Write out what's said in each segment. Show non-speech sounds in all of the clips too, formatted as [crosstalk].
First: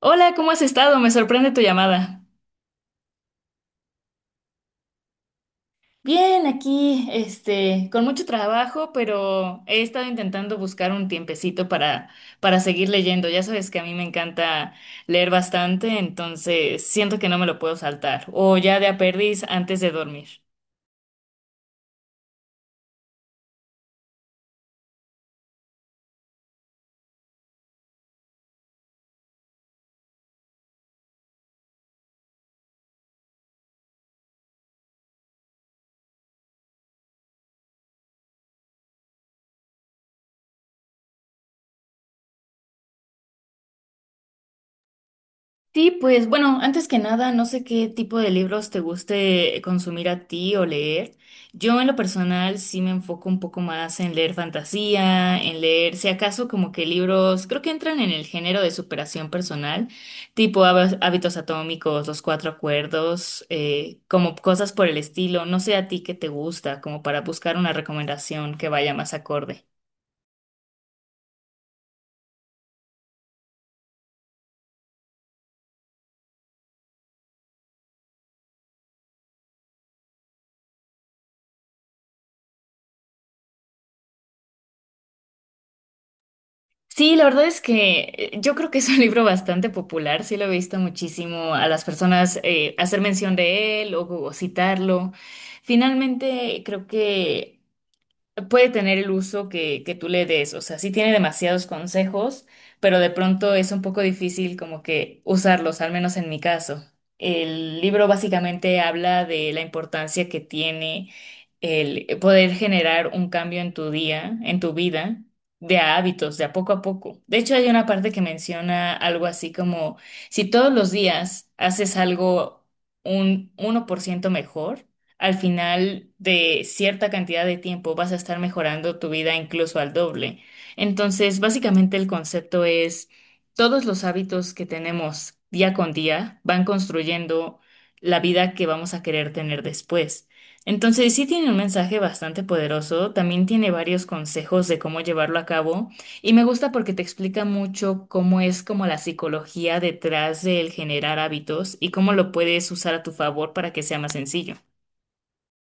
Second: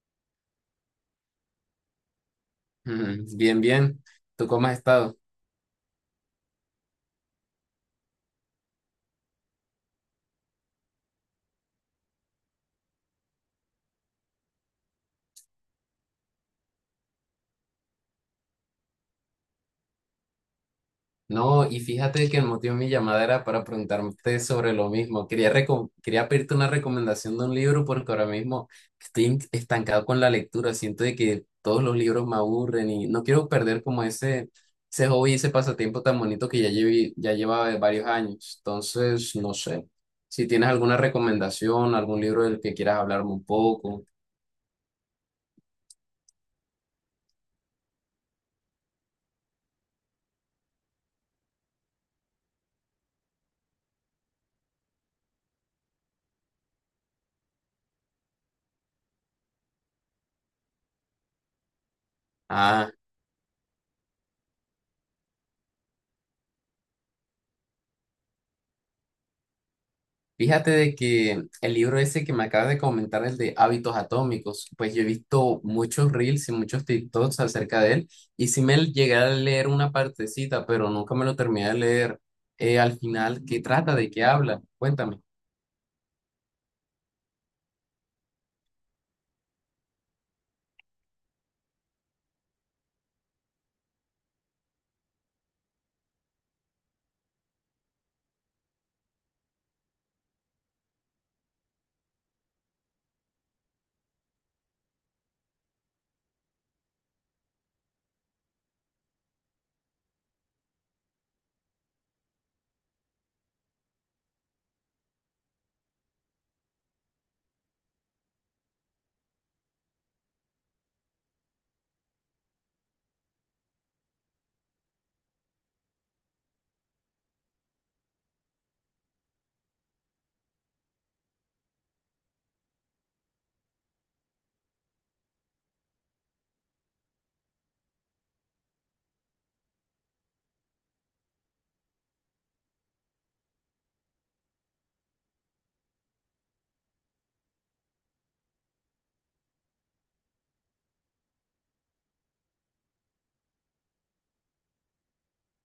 Hola, ¿cómo has estado? Me sorprende tu llamada. Mm, bien, bien. ¿Tú cómo has estado? Bien, aquí, con mucho trabajo, pero he estado intentando buscar un tiempecito para seguir leyendo. Ya sabes que a mí me encanta leer bastante, entonces siento que no me lo puedo saltar. O ya de a perdiz antes de dormir. No, y fíjate que el motivo de mi llamada era para preguntarte sobre lo mismo. Quería pedirte una recomendación de un libro porque ahora mismo estoy estancado con la lectura. Siento de que todos los libros me aburren y no quiero perder como ese hobby, ese pasatiempo tan bonito que ya lleva varios años. Entonces, no sé. Si tienes alguna recomendación, algún libro del que quieras hablarme un poco. Sí, pues bueno, antes que nada, no sé qué tipo de libros te guste consumir a ti o leer. Yo en lo personal sí me enfoco un poco más en leer fantasía, en leer, si acaso, como que libros, creo que entran en el género de superación personal, tipo Hábitos Atómicos, Los Cuatro Ah, Acuerdos, como cosas por el estilo. No sé a ti qué te gusta, como para buscar una recomendación que vaya más acorde. fíjate de que el libro ese que me acabas de comentar, el de Hábitos Atómicos, pues yo he visto muchos reels y muchos TikToks acerca de él y sí me llegué a leer una partecita, pero nunca me lo terminé de leer. Al final, ¿qué trata? ¿De qué habla? Cuéntame. Sí, la verdad es que yo creo que es un libro bastante popular, sí lo he visto muchísimo a las personas hacer mención de él o citarlo. Finalmente, creo que puede tener el uso que tú le des. O sea, sí tiene demasiados consejos, pero de pronto es un poco difícil como que usarlos, al menos en mi caso. El libro básicamente habla de la importancia que tiene el poder generar un cambio en tu día, en tu vida, de a hábitos, de a poco a poco. De hecho, hay una parte que menciona algo así como, si todos los días haces algo un 1% mejor, al final de cierta cantidad de tiempo vas a estar mejorando tu vida incluso al doble. Entonces, básicamente el concepto es todos los hábitos que tenemos día con día van construyendo la vida que vamos a querer tener después. Entonces, sí tiene un mensaje bastante poderoso, también tiene varios consejos de cómo llevarlo a cabo y me gusta porque te explica mucho cómo es como la psicología detrás del generar hábitos y cómo lo puedes usar a tu favor para que sea más sencillo.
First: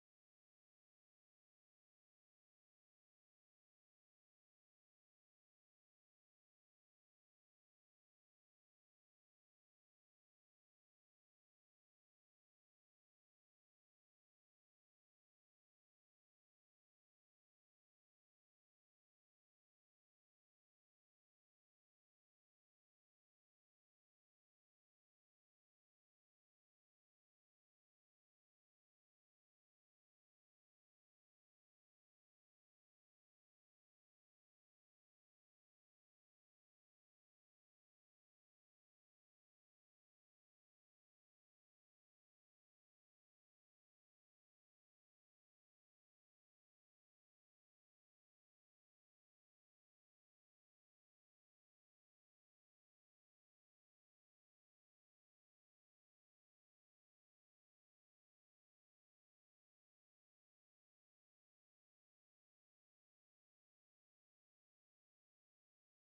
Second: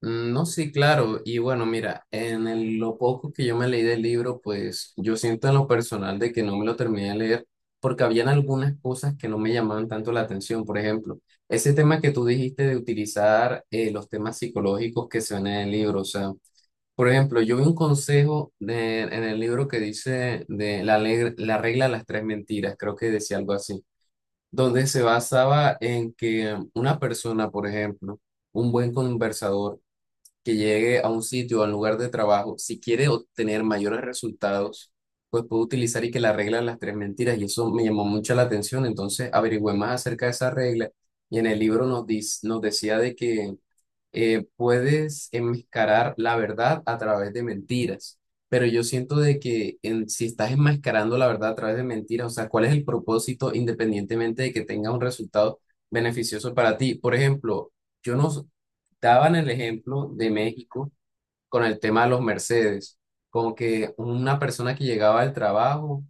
Mm, no, sí, claro. Y bueno, mira, en lo poco que yo me leí del libro, pues yo siento en lo personal de que no me lo terminé de leer porque habían algunas cosas que no me llamaban tanto la atención. Por ejemplo, ese tema que tú dijiste de utilizar los temas psicológicos que se ven en el libro. O sea, por ejemplo, yo vi un consejo en el libro que dice de la regla de las tres mentiras, creo que decía algo así, donde se basaba en que una persona, por ejemplo, un buen conversador, que llegue a un sitio o al lugar de trabajo, si quiere obtener mayores resultados, pues puede utilizar y que la regla de las tres mentiras. Y eso me llamó mucho la atención. Entonces averigüé más acerca de esa regla y en el libro nos decía de que puedes enmascarar la verdad a través de mentiras, pero yo siento de que si estás enmascarando la verdad a través de mentiras, o sea, ¿cuál es el propósito independientemente de que tenga un resultado beneficioso para ti? Por ejemplo, yo nos daban el ejemplo de México con el tema de los Mercedes. Como que una persona que llegaba al trabajo,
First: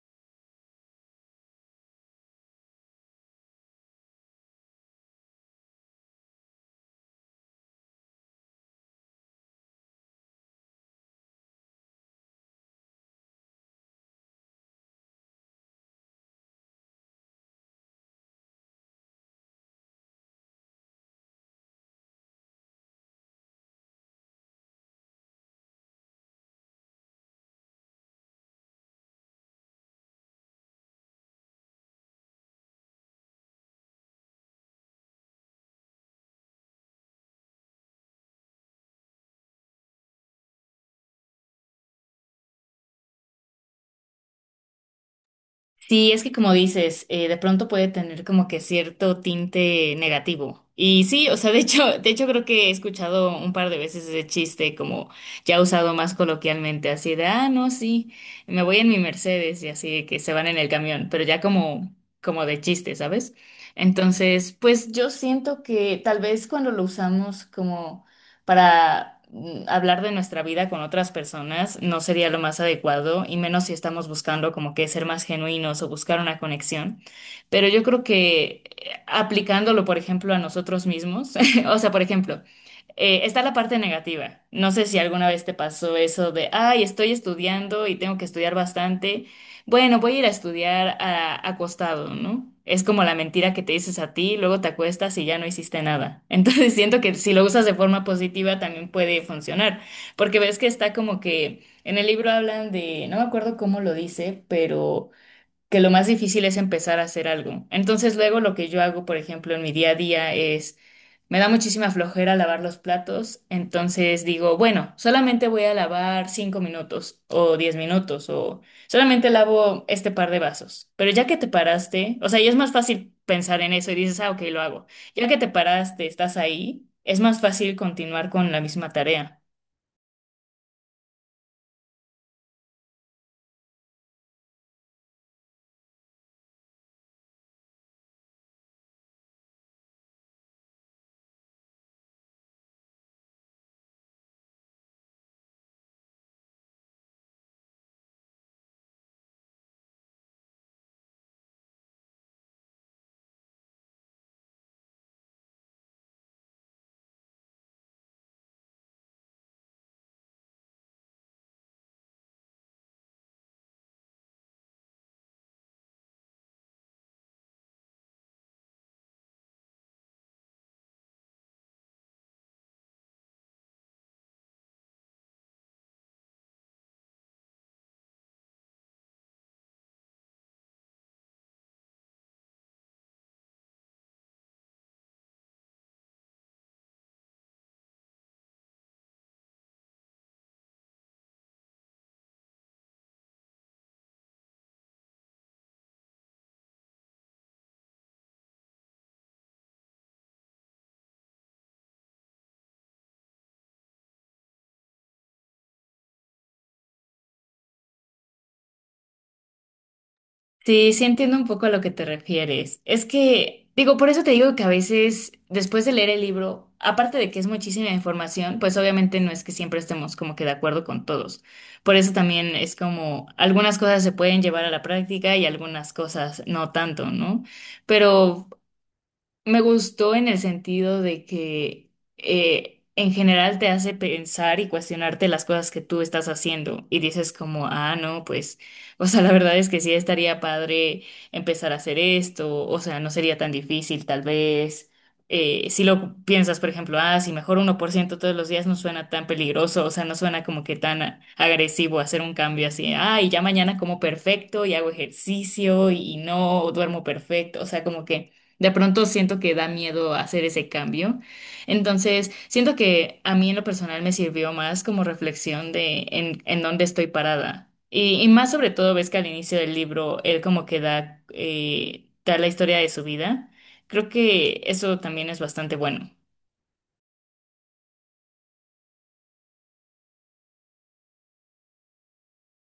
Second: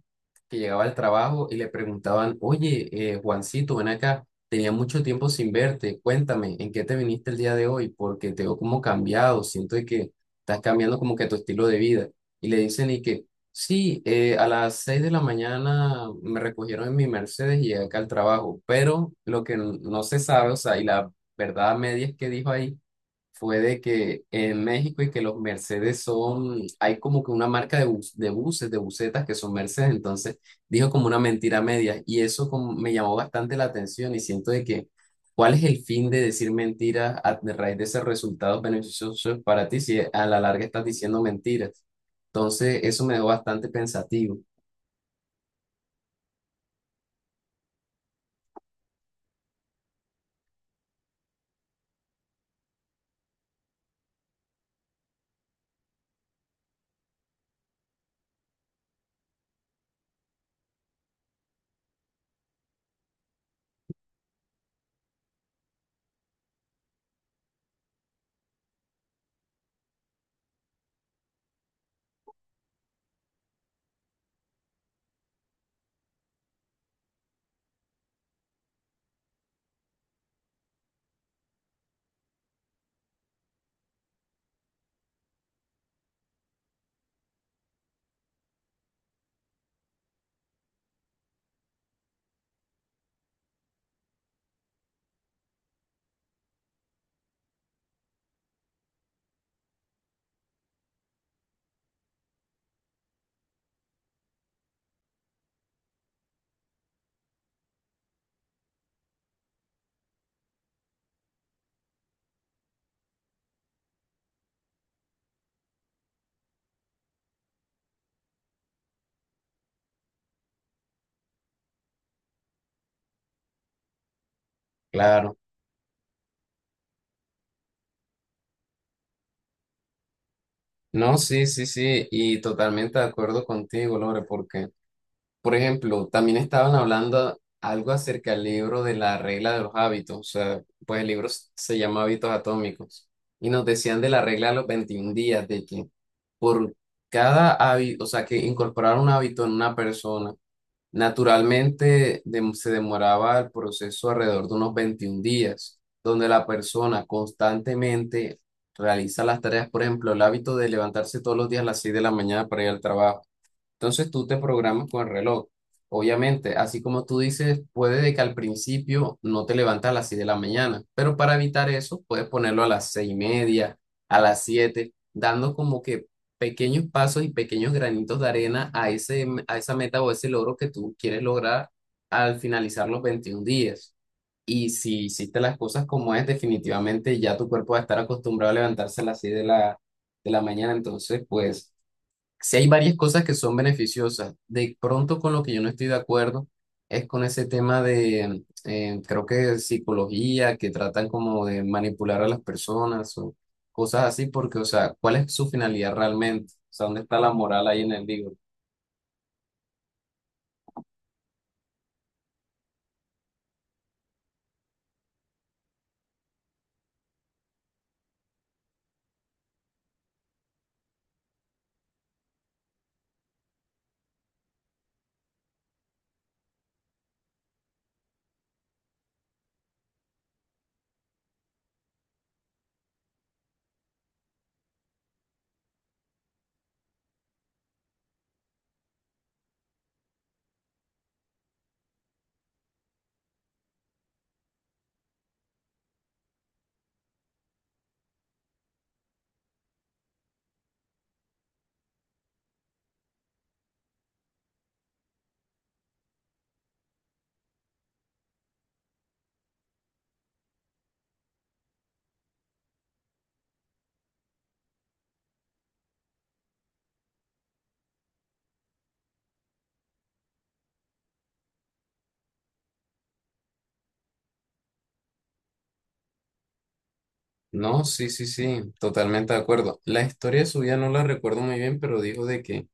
que llegaba al trabajo y le preguntaban, oye, Juancito, ven acá, tenía mucho tiempo sin verte, cuéntame, ¿en qué te viniste el día de hoy? Porque te veo como cambiado, siento de que estás cambiando como que tu estilo de vida. Y le dicen y que, sí, a las 6 de la mañana me recogieron en mi Mercedes y llegué acá al trabajo, pero lo que no se sabe, o sea, y la verdad media es que dijo ahí fue de que en México y que los Mercedes son, hay como que una marca de buses, de busetas que son Mercedes, entonces dijo como una mentira media y eso como me llamó bastante la atención y siento de que, ¿cuál es el fin de decir mentiras a de raíz de esos resultados beneficiosos para ti si a la larga estás diciendo mentiras? Entonces eso me dejó bastante pensativo. Sí, es que como dices, de pronto puede tener como que cierto tinte negativo. Y sí, o sea, de hecho creo que he escuchado un par de veces ese chiste como ya usado más coloquialmente, así de, ah, no, sí, me voy en mi Mercedes y así de que se van en el camión, pero ya como, como de chiste, ¿sabes? Entonces, pues yo siento que tal vez cuando lo usamos como para hablar de nuestra vida con otras personas no sería lo más adecuado, y menos si estamos buscando como que ser más genuinos o buscar una conexión. Pero yo creo que aplicándolo, por ejemplo, a nosotros mismos, [laughs] o sea, por ejemplo, está la parte negativa. No sé si alguna vez te pasó eso de, ay, estoy estudiando y tengo que estudiar bastante. Bueno, voy a ir a estudiar acostado, ¿no? Es como la mentira que te dices a ti, luego te acuestas y ya no hiciste nada. Entonces [laughs] siento que si lo usas de forma positiva también puede funcionar, porque ves que está como que en el libro hablan de, no me acuerdo cómo lo dice, pero que lo más difícil es empezar a hacer algo. Entonces luego lo que yo hago, por ejemplo, en mi día a día es, me da muchísima flojera lavar los platos, entonces digo, bueno, solamente voy a lavar 5 minutos o 10 minutos o solamente lavo este par de vasos. Pero ya que te paraste, o sea, ya es más fácil pensar en eso y dices, ah, ok, lo hago. Ya Claro. que te paraste, estás ahí, es más fácil continuar con la misma tarea. No, sí, sí, sí, y totalmente de acuerdo contigo, Lore, porque... Por ejemplo, también estaban hablando algo acerca del libro de la regla de los hábitos, o sea, pues el libro se llama Hábitos Atómicos, y nos decían de la regla de los 21 días, de que por cada hábito, o sea, que incorporar un hábito en una persona, naturalmente se demoraba el proceso alrededor de unos 21 días, donde la persona constantemente realiza las tareas, por ejemplo, el hábito de levantarse todos los días a las 6 de la mañana para ir al trabajo. Entonces tú te programas con el reloj. Obviamente, así como tú dices, puede de que al principio no te levantes a las 6 de la mañana, pero para evitar eso puedes ponerlo a las 6:30, a las 7, dando como que pequeños pasos y pequeños granitos de arena a esa meta o ese logro que tú quieres lograr al finalizar los 21 días. Y si hiciste las cosas como es, definitivamente ya tu cuerpo va a estar acostumbrado a levantarse a las 6 de la mañana, entonces pues si hay varias cosas que son beneficiosas. De pronto con lo que yo no estoy de acuerdo es con ese tema de, creo que psicología, que tratan como de manipular a las personas o cosas así, porque, o sea, ¿cuál es su finalidad realmente? O sea, ¿dónde está la moral ahí en el libro? Sí, sí entiendo un poco a lo que te refieres. Es que, digo, por eso te digo que a veces, después de leer el libro, aparte de que es muchísima información, pues obviamente no es que siempre estemos como que de acuerdo con todos. Por eso también es como algunas cosas se pueden llevar a la práctica y algunas cosas no tanto, ¿no? Pero me gustó en el sentido de que en general te hace pensar y cuestionarte las cosas que tú estás haciendo y dices como, ah, no, pues, [laughs] o sea, la verdad es que sí estaría padre empezar a hacer esto, o sea, no sería tan difícil tal vez. Si lo piensas, por ejemplo, ah, si mejor 1% todos los días no suena tan peligroso, o sea, no suena como que tan agresivo hacer un cambio así, ah, y ya mañana como perfecto y hago ejercicio y no duermo perfecto, o sea, como que... De pronto siento que da miedo hacer ese cambio. Entonces, siento que a mí en lo personal me sirvió más como reflexión de en dónde estoy parada. Y más sobre todo, ves que al inicio del libro él como que da, da la historia de su vida. Creo que eso también es bastante bueno. No, sí, sí, sí, totalmente de acuerdo. La historia de su vida no la recuerdo muy bien, pero dijo de que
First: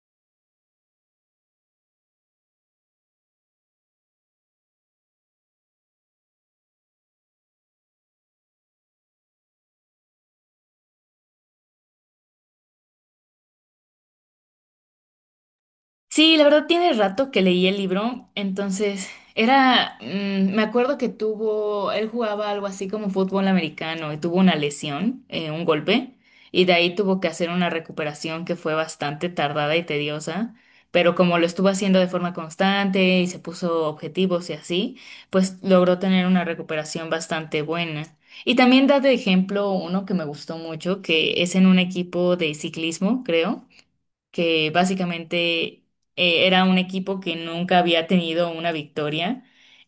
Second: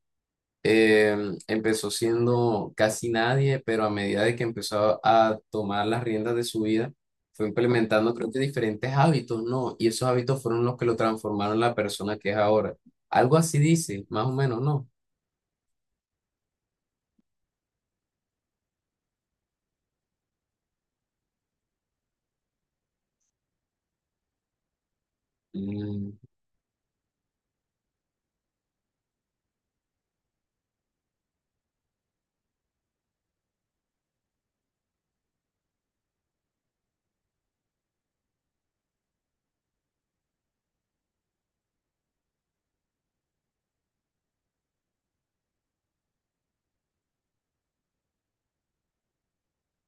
Empezó siendo casi nadie, pero a medida de que empezó a tomar las riendas de su vida, fue implementando, creo que diferentes hábitos, ¿no? Y esos hábitos fueron los que lo transformaron en la persona que es ahora. Algo así dice, más o menos, ¿no? Sí, la verdad tiene rato que leí el libro, entonces era, mm, me acuerdo que tuvo, él jugaba algo así como fútbol americano y tuvo una lesión, un Mm, golpe, y de ahí tuvo que hacer una recuperación que fue bastante tardada y tediosa, pero como lo estuvo haciendo de forma constante y se puso objetivos y así, pues logró tener una recuperación bastante buena. Y también da de ejemplo uno que me gustó mucho, que es en un equipo de ciclismo, creo que básicamente era un equipo que nunca había tenido una victoria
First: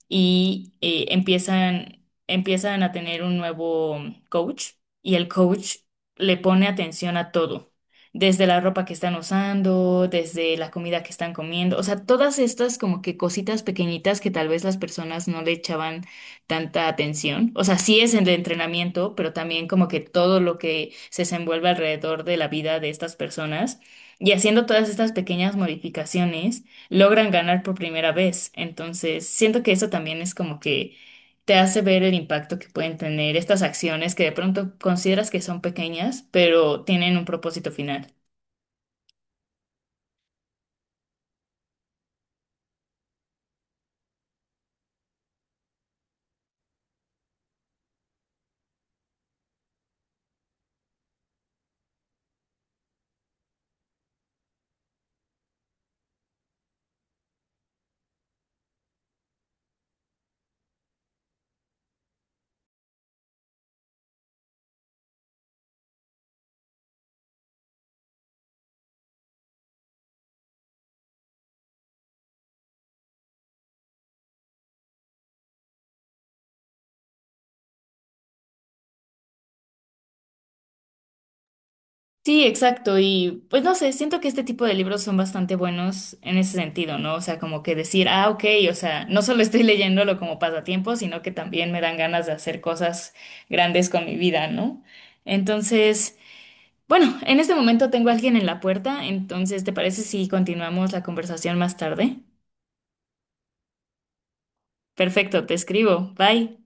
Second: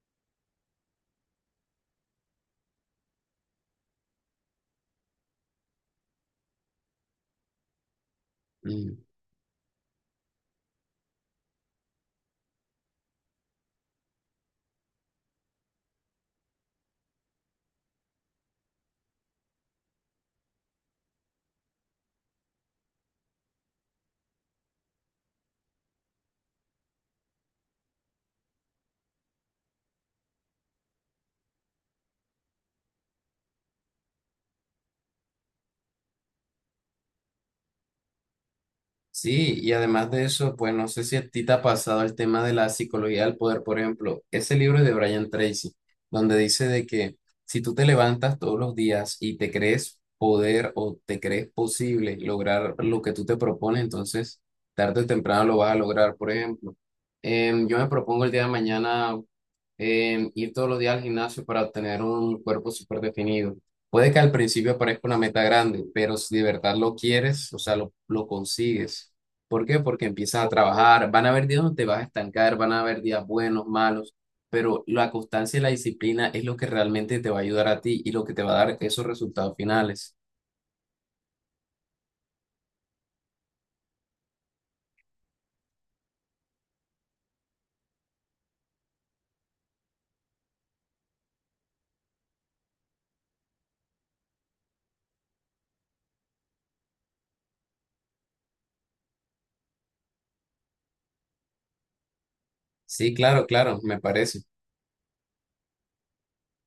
y empiezan a tener un nuevo coach y el coach le pone atención a todo, desde la ropa que mm. están usando, desde la comida que están comiendo, o sea, todas estas como que cositas pequeñitas que tal vez las personas no le echaban tanta atención, o sea, sí es el entrenamiento, pero también como que todo lo que se desenvuelve alrededor de la vida de estas personas y haciendo todas estas pequeñas modificaciones, logran ganar por primera vez. Entonces, siento que eso también es como que te hace ver el impacto que pueden tener estas acciones que de pronto consideras que son pequeñas, pero tienen un propósito final. Sí, y además de eso, pues no sé si a ti te ha pasado el tema de la psicología del poder, por ejemplo, ese libro de Brian Tracy, donde dice de que si tú te levantas todos los días y te crees poder o te crees posible lograr lo que tú te propones, entonces tarde o temprano lo vas a lograr, por ejemplo. Yo me propongo el día de mañana ir todos los días al gimnasio para obtener un cuerpo súper definido. Puede que al principio parezca una meta grande, pero si de verdad lo quieres, o sea, lo consigues. ¿Por qué? Porque empiezas a trabajar, van a haber días donde te vas a estancar, van a haber días buenos, malos, pero la constancia y la disciplina es lo que realmente te va a ayudar a ti y lo que te va a dar esos resultados finales. Sí, exacto. Y pues no sé, siento que este tipo de libros son bastante buenos en ese sentido, ¿no? O sea, como que decir, ah, ok, o sea, no solo estoy [laughs] leyéndolo como pasatiempo, sino que también me dan ganas de hacer cosas grandes con mi vida, ¿no? Entonces... Bueno, en este momento tengo a alguien en la puerta, entonces ¿te parece si continuamos la conversación más tarde? Sí, claro, claro, me parece. Perfecto, te escribo. Bye.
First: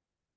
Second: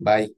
Bye.